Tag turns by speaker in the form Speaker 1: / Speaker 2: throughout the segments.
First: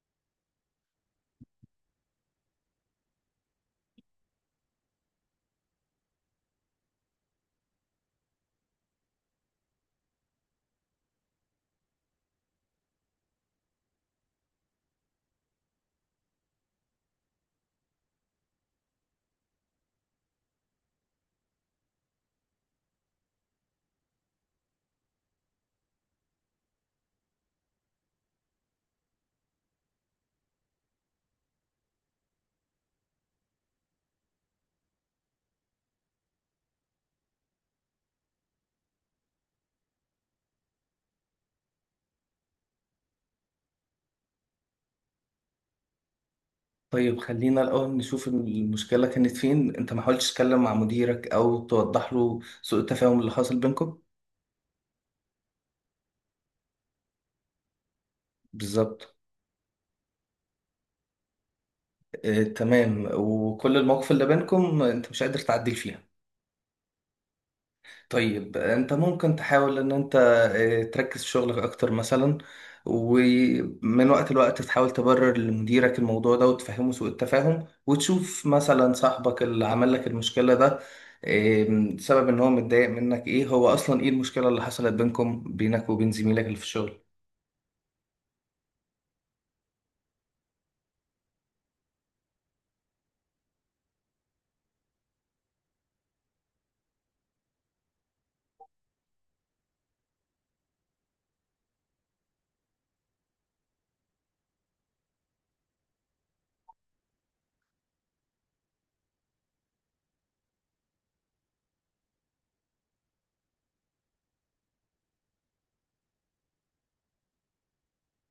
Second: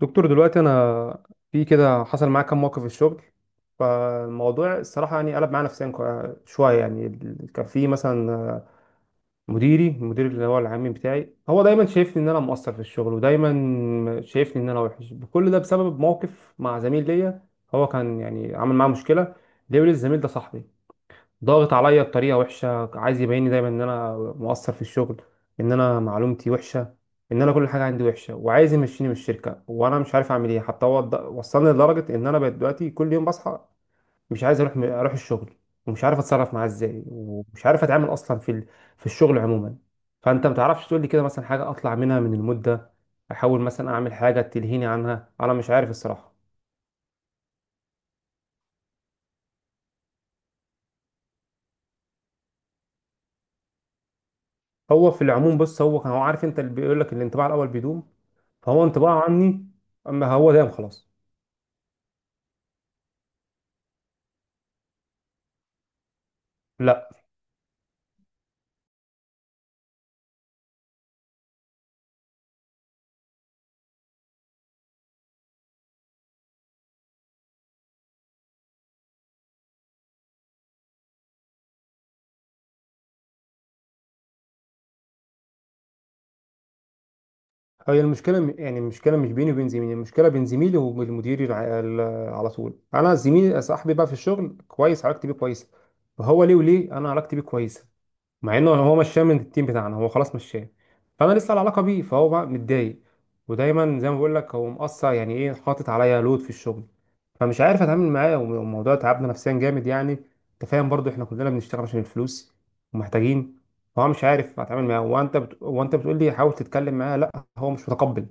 Speaker 1: دكتور دلوقتي انا في كده حصل معايا كام موقف في الشغل. فالموضوع الصراحه يعني قلب معايا نفسيا شويه يعني كان في مثلا المدير اللي هو العام بتاعي، هو دايما شايفني ان انا مقصر في الشغل، ودايما شايفني ان انا وحش. كل ده بسبب موقف مع زميل ليا. هو كان يعني عمل معاه مشكله، ليه؟ الزميل ده صاحبي، ضاغط عليا بطريقه وحشه، عايز يبيني دايما ان انا مقصر في الشغل، ان انا معلومتي وحشه، ان انا كل حاجه عندي وحشه، وعايز يمشيني من الشركه. وانا مش عارف اعمل ايه. حتى هو وصلني لدرجه ان انا بقيت دلوقتي كل يوم بصحى مش عايز اروح، الشغل. ومش عارف اتصرف معاه ازاي، ومش عارف اتعامل اصلا في في الشغل عموما. فانت ما تعرفش تقول لي كده مثلا حاجه اطلع منها من المده، احاول مثلا اعمل حاجه تلهيني عنها؟ انا مش عارف الصراحه.
Speaker 2: طيب، خلينا الأول نشوف المشكلة كانت فين. أنت ما حاولتش تتكلم مع مديرك أو توضح له سوء التفاهم اللي حاصل بينكم؟
Speaker 1: هو في العموم بص، هو كان هو عارف، انت اللي بيقول لك الانطباع الاول بيدوم. فهو
Speaker 2: بالظبط.
Speaker 1: انطباعه عني اما هو دايم خلاص.
Speaker 2: آه، تمام. وكل المواقف اللي بينكم أنت مش قادر تعدل فيها؟
Speaker 1: لا.
Speaker 2: طيب، انت ممكن تحاول ان انت تركز في شغلك اكتر مثلا. ومن وقت لوقت تحاول تبرر لمديرك الموضوع ده وتفهمه سوء التفاهم، وتشوف مثلا صاحبك اللي عمل لك المشكلة ده سبب ان هو متضايق منك ايه. هو اصلا ايه المشكلة اللي حصلت بينكم، بينك وبين زميلك اللي في الشغل؟
Speaker 1: هي المشكله يعني المشكله مش بيني وبين زميلي، المشكله بين زميلي وبين المدير على طول. انا زميلي صاحبي بقى في الشغل، كويس، علاقتي بيه كويسه. وهو ليه، وليه انا علاقتي بيه كويسه مع انه هو مشاه من التيم بتاعنا، هو خلاص مشاه. فانا لسه على علاقه بيه، فهو بقى متضايق. ودايما زي ما بقول لك هو مقصر يعني ايه، حاطط عليا لود في الشغل. فمش عارف اتعامل معاه والموضوع تعبنا نفسيا جامد يعني. انت فاهم برضو، احنا كلنا بنشتغل عشان الفلوس ومحتاجين. فهو مش عارف اتعامل معاه. وانت بتقول لي حاول تتكلم معاه، لا، هو مش متقبل،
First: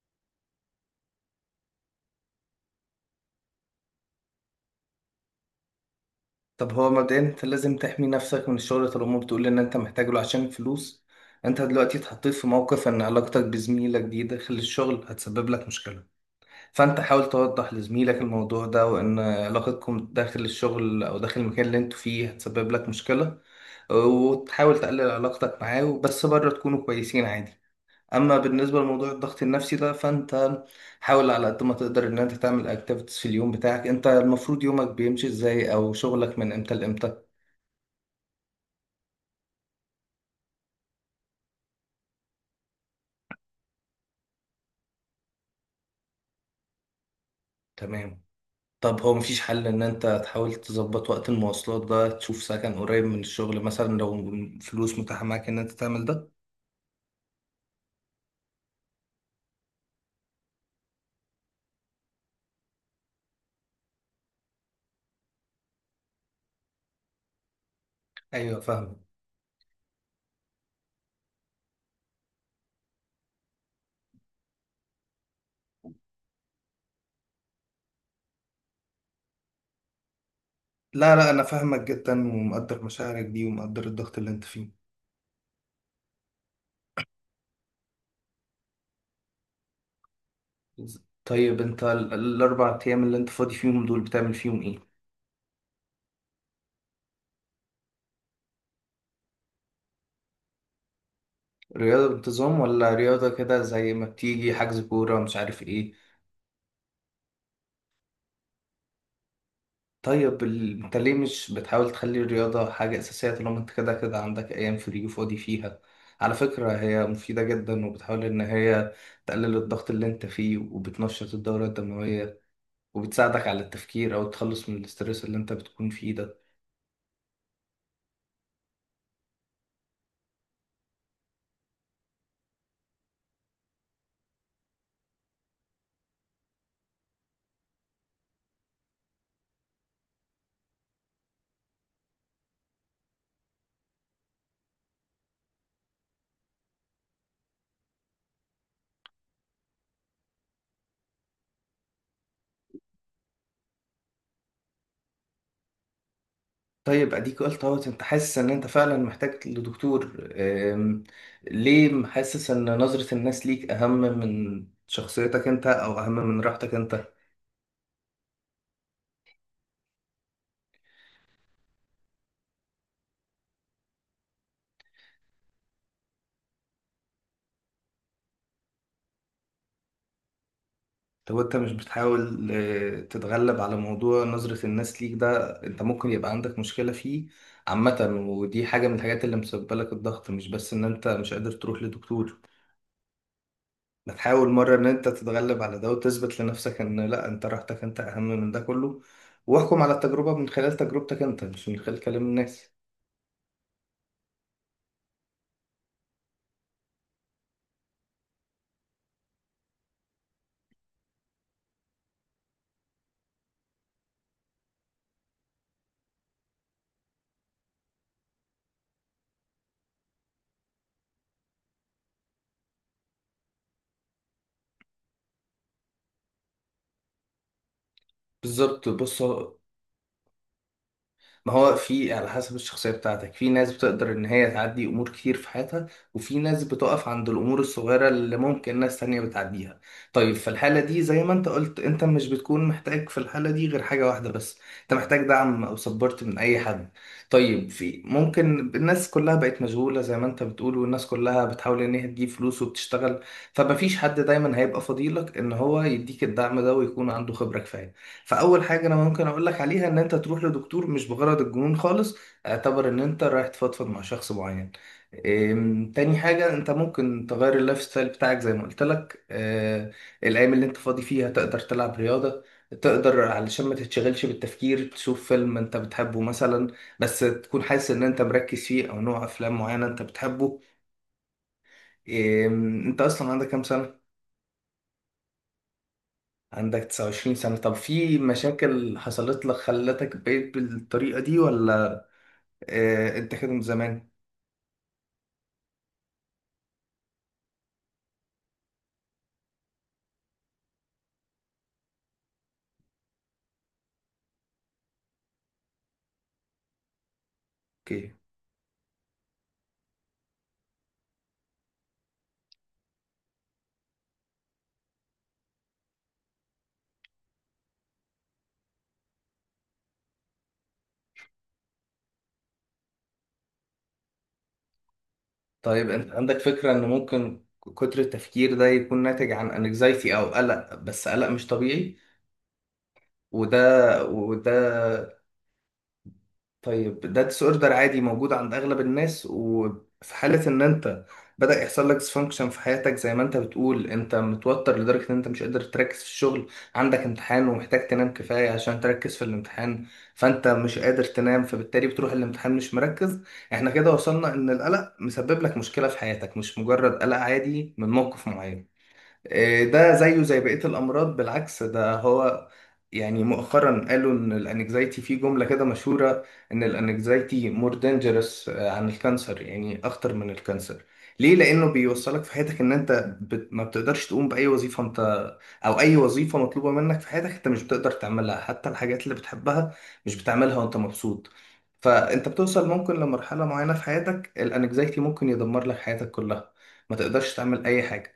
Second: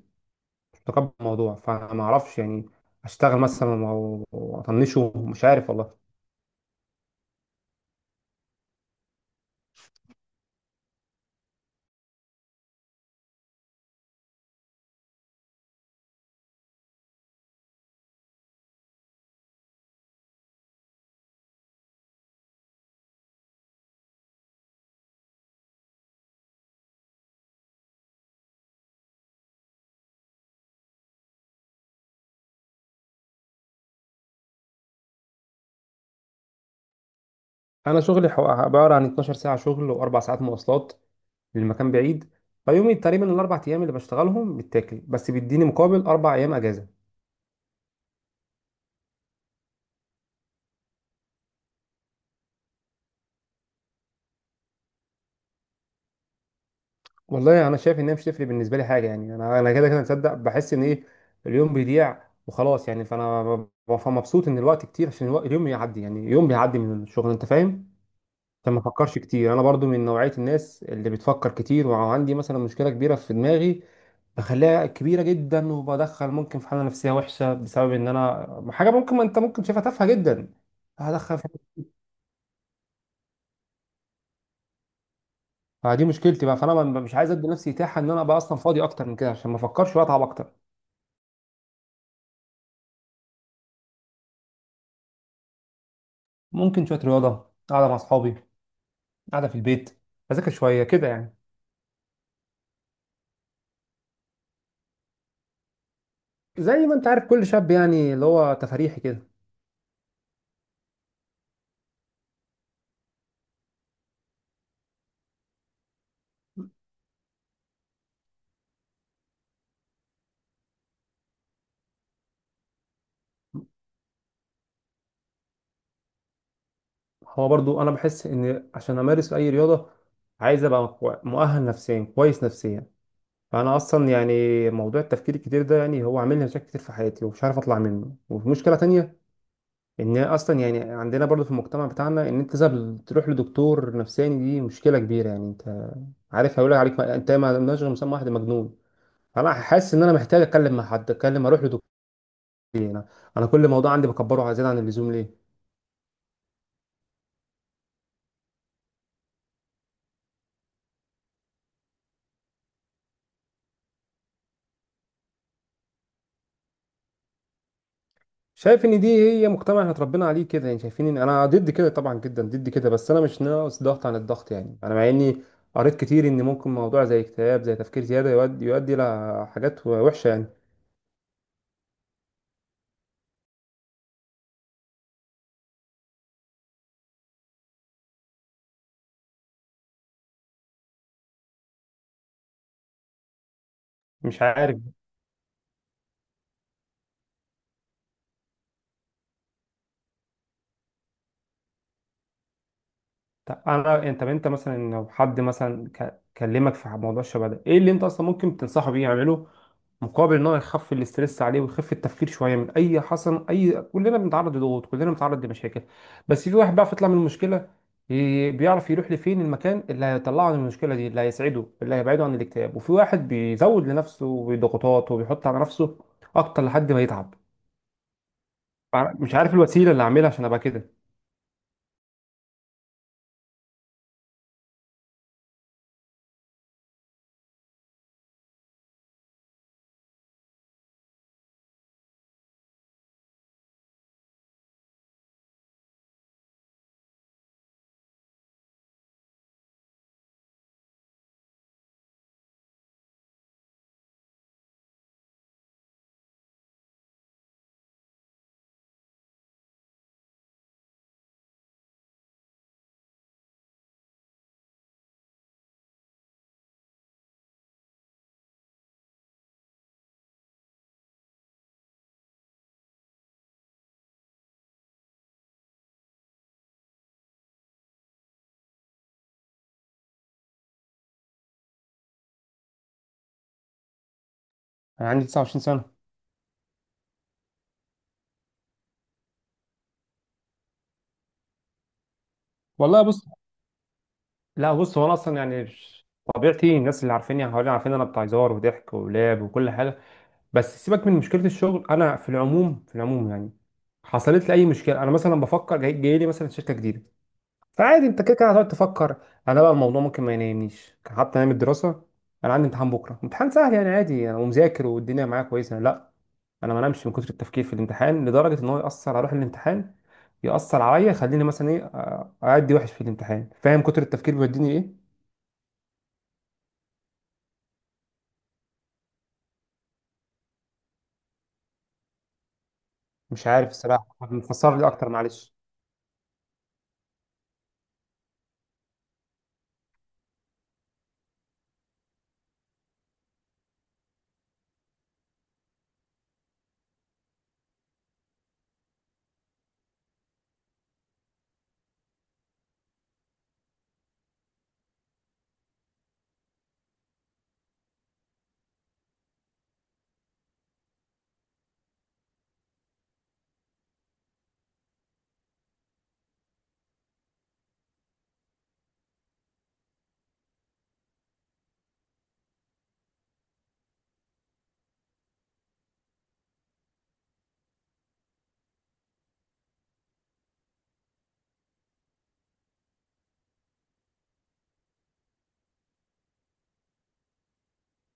Speaker 1: مش متقبل الموضوع. فما اعرفش يعني اشتغل مثلا واطنشه؟ مش عارف والله.
Speaker 2: طب هو مبدئيا انت لازم تحمي نفسك من الشغل طالما بتقول ان انت محتاج له عشان الفلوس. انت دلوقتي اتحطيت في موقف ان علاقتك بزميلك دي داخل الشغل هتسبب لك مشكلة. فانت حاول توضح لزميلك الموضوع ده، وان علاقتكم داخل الشغل او داخل المكان اللي انتوا فيه هتسبب لك مشكلة، وتحاول تقلل علاقتك معاه، بس بره تكونوا كويسين عادي. اما بالنسبة لموضوع الضغط النفسي ده، فانت حاول على قد ما تقدر ان انت تعمل اكتيفيتيز في اليوم بتاعك. انت المفروض يومك بيمشي ازاي، او شغلك من امتى لامتى؟
Speaker 1: انا شغلي عباره عن 12 ساعه شغل واربع ساعات مواصلات، للمكان بعيد. فيومي تقريبا الاربع ايام اللي بشتغلهم بتاكل، بس بيديني مقابل اربع ايام اجازه.
Speaker 2: تمام. طب هو مفيش حل ان انت تحاول تظبط وقت المواصلات ده، تشوف سكن قريب من الشغل مثلا لو فلوس متاحة معاك ان انت تعمل ده؟
Speaker 1: والله انا شايف انها مش تفرق بالنسبه لي حاجه يعني. انا كده كده مصدق، بحس ان ايه، اليوم بيضيع وخلاص يعني. فانا مبسوط ان الوقت كتير، عشان الوقت اليوم يعدي يعني، يوم بيعدي من الشغل، انت فاهم.
Speaker 2: ايوه،
Speaker 1: فما
Speaker 2: فاهم.
Speaker 1: بفكرش كتير. انا برضو من نوعيه الناس اللي بتفكر كتير، وعندي مثلا مشكله كبيره في دماغي بخليها كبيره جدا، وبدخل ممكن في حاله نفسيه وحشه بسبب ان انا حاجه ممكن، ما انت ممكن شايفها تافهه جدا.
Speaker 2: لا لا،
Speaker 1: هدخل
Speaker 2: انا
Speaker 1: في-
Speaker 2: فاهمك جدا ومقدر مشاعرك دي، ومقدر الضغط اللي انت فيه.
Speaker 1: فدي مشكلتي بقى. فانا مش عايز ادي نفسي اتاحه ان انا بقى اصلا فاضي اكتر من كده، عشان ما افكرش واتعب اكتر.
Speaker 2: طيب انت الاربع ايام اللي انت فاضي فيهم دول بتعمل فيهم ايه؟
Speaker 1: ممكن شوية رياضة، قاعدة مع أصحابي، قاعدة في البيت، أذاكر شوية كده يعني.
Speaker 2: رياضة بانتظام، ولا رياضة كده زي ما بتيجي حجز كورة مش عارف ايه؟
Speaker 1: زي ما أنت عارف كل شاب يعني، اللي هو تفريحي كده.
Speaker 2: طيب انت ليه مش بتحاول تخلي الرياضة حاجة اساسية طالما انت كده كده عندك ايام فري وفاضي فيها؟ على فكرة هي مفيدة جدا، وبتحاول ان هي تقلل الضغط اللي انت فيه، وبتنشط الدورة الدموية، وبتساعدك على التفكير او تخلص من الاسترس اللي انت بتكون فيه ده.
Speaker 1: هو برضو أنا بحس إن عشان أمارس أي رياضة عايز أبقى مؤهل نفسيا، كويس نفسيا. فأنا أصلا يعني موضوع التفكير الكتير ده يعني هو عامل لي مشاكل كتير في حياتي، ومش عارف أطلع منه. وفي مشكلة تانية، إن أصلا يعني عندنا برضو في المجتمع بتاعنا إن أنت لازم تروح لدكتور نفساني دي مشكلة كبيرة يعني. أنت عارف هيقول عليك أنت ما لناش غير مسمى واحد، مجنون. انا حاسس ان انا محتاج اتكلم مع حد، اتكلم، اروح لدكتور. إيه، انا انا كل موضوع عندي بكبره زياده عن اللزوم، ليه؟
Speaker 2: طيب اديك قلت اهوت انت حاسس ان انت فعلا محتاج لدكتور. ليه حاسس ان نظرة الناس ليك اهم من شخصيتك انت او اهم من راحتك انت؟
Speaker 1: شايف ان دي هي مجتمع احنا اتربينا عليه كده يعني. شايفين ان انا ضد كده، طبعا جدا ضد كده، بس انا مش ناقص ضغط عن الضغط يعني. انا مع اني قريت كتير ان ممكن موضوع زي اكتئاب، زي تفكير زياده، يؤدي لحاجات وحشه يعني.
Speaker 2: طب انت مش بتحاول تتغلب على موضوع نظرة الناس ليك ده؟ انت ممكن يبقى عندك مشكلة فيه عامة، ودي حاجة من الحاجات اللي مسببة لك الضغط، مش بس ان انت مش قادر تروح لدكتور.
Speaker 1: مش
Speaker 2: بتحاول مرة
Speaker 1: عارف.
Speaker 2: إن أنت تتغلب على ده وتثبت لنفسك إن لأ، أنت راحتك أنت أهم من ده كله. واحكم على التجربة من خلال تجربتك أنت، مش من خلال كلام الناس.
Speaker 1: طب انا، انت، مثلا لو حد مثلا كلمك في موضوع الشبه ده، ايه اللي انت اصلا ممكن تنصحه بيه يعمله مقابل ان هو يخفف الاسترس عليه، ويخفف التفكير شويه؟ من اي حصل اي، كلنا بنتعرض لضغوط، كلنا بنتعرض لمشاكل، بس في واحد بقى يطلع من المشكله، بيعرف يروح لفين، المكان اللي هيطلعه من المشكله دي، اللي هيسعده، اللي هيبعده عن الاكتئاب. وفي واحد بيزود لنفسه بضغوطات، وبيحط على نفسه اكتر لحد ما يتعب.
Speaker 2: بالظبط. بص،
Speaker 1: مش عارف الوسيله اللي اعملها عشان ابقى كده.
Speaker 2: ما هو في على حسب الشخصية بتاعتك. في ناس بتقدر إن هي تعدي أمور كتير في حياتها، وفي ناس بتقف عند الأمور الصغيرة اللي ممكن ناس تانية بتعديها. طيب في الحالة دي زي ما أنت قلت، أنت مش بتكون محتاج في الحالة دي غير حاجة واحدة بس، أنت محتاج دعم أو سبورت من أي حد. طيب في ممكن الناس كلها بقت مشغولة زي ما أنت بتقول، والناس كلها بتحاول إن هي تجيب فلوس وبتشتغل، فمفيش حد دايما هيبقى فضيلك إن هو يديك الدعم ده ويكون عنده خبرة كفاية. فاول حاجه انا ممكن اقول لك عليها ان انت تروح لدكتور، مش بغرض الجنون خالص، اعتبر ان انت رايح تفضفض مع شخص معين. تاني حاجة انت ممكن تغير اللايف ستايل بتاعك زي ما قلت لك. أه، الايام اللي انت فاضي فيها تقدر تلعب رياضة، تقدر علشان ما تتشغلش بالتفكير تشوف فيلم انت بتحبه مثلا، بس تكون حاسس ان انت مركز فيه، او نوع افلام معينة انت بتحبه. انت اصلا عندك كام سنة؟
Speaker 1: انا عندي 29 سنه.
Speaker 2: عندك 29 سنة. طب في مشاكل حصلت لك خلتك بقيت بالطريقة دي، ولا
Speaker 1: والله بص،
Speaker 2: انت كده من زمان؟
Speaker 1: لا بص، هو انا اصلا يعني طبيعتي، الناس اللي عارفيني حواليا عارفين إن انا بتاع هزار وضحك ولعب وكل حاجه. بس سيبك من مشكله الشغل. انا في العموم، يعني حصلت لي اي مشكله، انا مثلا بفكر، جاي، جاي لي مثلا شركه جديده، فعادي
Speaker 2: اوكي.
Speaker 1: انت كده كده هتقعد تفكر. انا بقى الموضوع ممكن ما ينامنيش. حتى ايام الدراسه، انا عندي امتحان بكره، امتحان سهل يعني عادي، انا ومذاكر، والدنيا معايا كويسه، لا، انا ما نامش من كتر التفكير في الامتحان، لدرجه ان هو ياثر على روح الامتحان، ياثر عليا، يخليني مثلا ايه اعدي وحش في الامتحان. فاهم كتر التفكير بيوديني ايه.
Speaker 2: طيب انت عندك فكرة ان ممكن كتر التفكير ده يكون ناتج عن انكزايتي او قلق، بس قلق مش طبيعي؟
Speaker 1: مش
Speaker 2: وده
Speaker 1: عارف الصراحه.
Speaker 2: وده.
Speaker 1: فسر لي اكتر معلش.
Speaker 2: طيب ده ديس اوردر عادي موجود عند اغلب الناس، وفي حالة ان انت بدأ يحصل لك ديسفانكشن في حياتك زي ما انت بتقول، انت متوتر لدرجة ان انت مش قادر تركز في الشغل، عندك امتحان ومحتاج تنام كفاية عشان تركز في الامتحان، فانت مش قادر تنام، فبالتالي بتروح الامتحان مش مركز. احنا كده وصلنا ان القلق مسبب لك مشكلة في حياتك، مش مجرد قلق عادي من موقف معين. إيه ده زيه زي بقية الأمراض، بالعكس ده هو. يعني مؤخرا قالوا إن الأنكزايتي، في جملة كده مشهورة، إن الأنكزايتي مور دينجرس عن الكانسر، يعني أخطر من الكانسر. ليه؟ لأنه بيوصلك في حياتك إن أنت ما بتقدرش تقوم بأي وظيفة أنت، أو أي وظيفة مطلوبة منك في حياتك أنت مش بتقدر تعملها، حتى الحاجات اللي بتحبها مش بتعملها وأنت مبسوط. فأنت بتوصل ممكن لمرحلة معينة في حياتك، الأنكزايتي ممكن يدمر لك حياتك كلها، ما تقدرش تعمل أي حاجة.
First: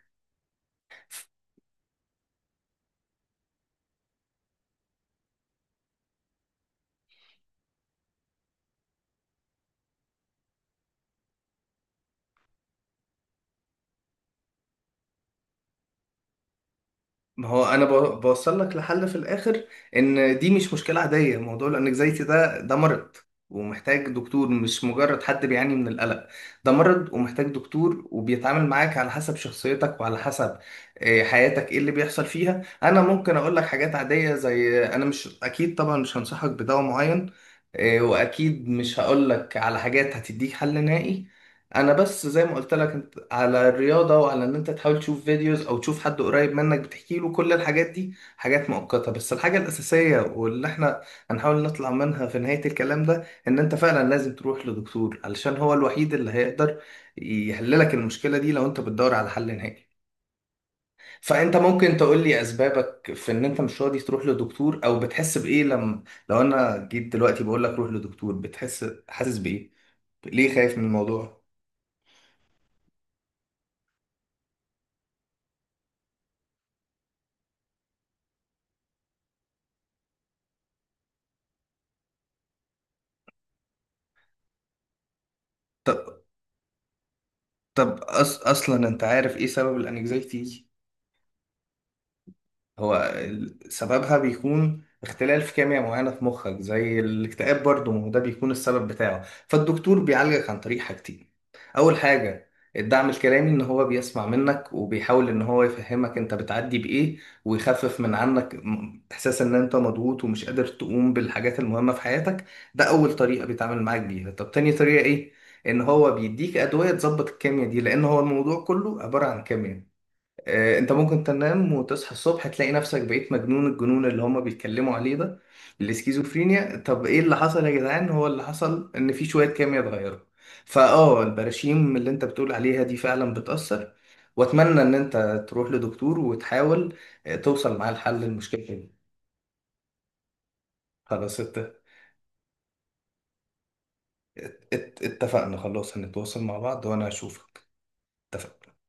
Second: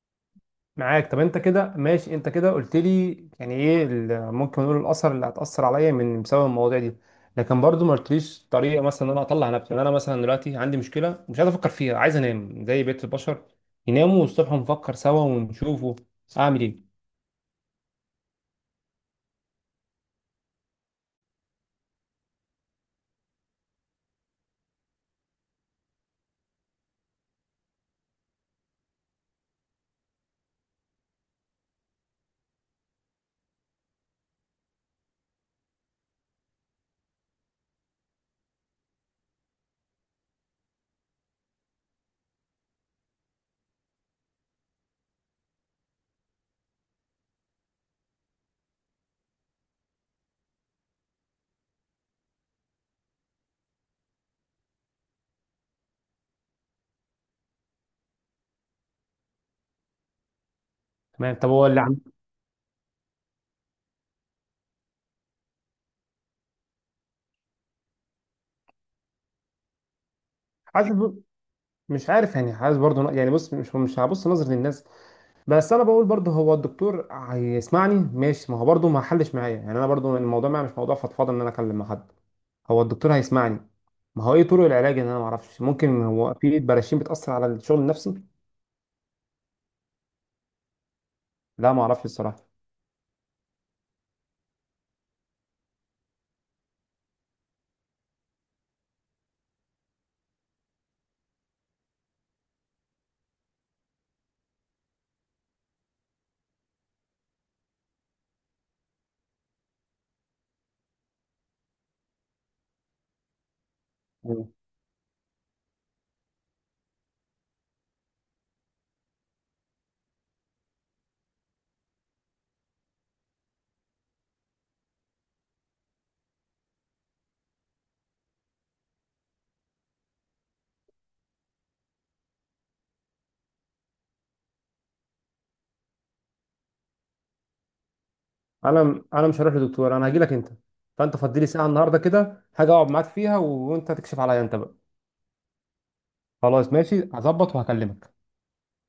Speaker 1: معاك. طب انت كده ماشي، انت كده قلت لي يعني ايه ممكن نقول الاثر اللي هتاثر عليا من بسبب المواضيع دي، لكن برضو ما قلتليش طريقه مثلا ان انا اطلع نفسي. يعني انا مثلا دلوقتي عندي مشكله مش عايز افكر فيها، عايز انام زي بقيه البشر يناموا، والصبح نفكر سوا ونشوفوا. اعمل ايه؟
Speaker 2: ما هو انا بوصل لك لحل في الاخر، ان دي مش مشكله عاديه، موضوع الانكزايتي ده مرض ومحتاج دكتور، مش مجرد حد بيعاني من القلق. ده مرض ومحتاج دكتور، وبيتعامل معاك على حسب شخصيتك وعلى حسب حياتك ايه اللي بيحصل فيها. انا ممكن اقول لك حاجات عاديه، زي انا مش اكيد طبعا مش هنصحك بدواء معين، واكيد مش هقول لك على حاجات هتديك حل نهائي، انا بس زي ما قلت لك على الرياضة، وعلى ان انت تحاول تشوف فيديوز او تشوف حد قريب منك بتحكي له. كل الحاجات دي حاجات مؤقتة، بس الحاجة الأساسية واللي احنا هنحاول نطلع منها في نهاية الكلام ده، ان انت فعلا لازم تروح لدكتور، علشان هو الوحيد اللي هيقدر يحللك المشكلة دي لو انت بتدور على حل نهائي.
Speaker 1: تمام. طب
Speaker 2: فانت
Speaker 1: هو اللي
Speaker 2: ممكن تقول لي اسبابك في ان انت مش راضي تروح لدكتور، او بتحس بايه لما، لو انا جيت دلوقتي بقول لك روح لدكتور بتحس حاسس بايه، ليه خايف من
Speaker 1: حاسس ب-
Speaker 2: الموضوع؟
Speaker 1: مش عارف يعني. حاسس برضو يعني بص، مش هبص نظرة للناس، بس انا بقول برضه هو الدكتور هيسمعني ماشي، ما هو برضه ما حلش معايا يعني. انا برضه الموضوع معايا مش موضوع فضفاضه ان انا اكلم مع حد. هو الدكتور هيسمعني، ما هو ايه طرق العلاج؟ ان انا ما اعرفش ممكن هو في براشين بتاثر على الشغل
Speaker 2: طب
Speaker 1: النفسي.
Speaker 2: اصلا انت عارف ايه سبب الانكزايتي؟
Speaker 1: لا ما اعرفش الصراحه.
Speaker 2: هو سببها بيكون اختلال في كيمياء معينة في مخك، زي الاكتئاب برضه ما هو ده بيكون السبب بتاعه. فالدكتور بيعالجك عن طريق حاجتين. أول حاجة، الدعم الكلامي، إن هو بيسمع منك وبيحاول إن هو يفهمك أنت بتعدي بإيه، ويخفف من عنك إحساس إن أنت مضغوط ومش قادر تقوم بالحاجات المهمة في حياتك. ده أول طريقة بيتعامل معاك بيها.
Speaker 1: مم.
Speaker 2: طب تاني طريقة إيه؟ إن هو بيديك أدوية تظبط الكيمياء دي، لأن هو الموضوع كله عبارة عن كيمياء. انت ممكن تنام وتصحى الصبح تلاقي نفسك بقيت مجنون، الجنون اللي هما بيتكلموا عليه ده الاسكيزوفرينيا. طب ايه اللي حصل يا جدعان؟ هو اللي حصل ان في شوية كيمياء اتغيروا. فاه، البراشيم اللي انت بتقول عليها دي فعلا بتأثر. واتمنى ان انت تروح لدكتور وتحاول توصل معاه لحل المشكلة دي.
Speaker 1: انا مش هروح لدكتور، انا هاجي لك انت. فانت
Speaker 2: خلاص،
Speaker 1: فضي لي ساعه النهارده كده، هاجي اقعد معاك فيها، وانت تكشف عليا انت بقى.
Speaker 2: اتفقنا، خلاص، هنتواصل مع
Speaker 1: خلاص
Speaker 2: بعض وانا
Speaker 1: ماشي، هظبط
Speaker 2: هشوفك.
Speaker 1: وهكلمك.
Speaker 2: اتفقنا.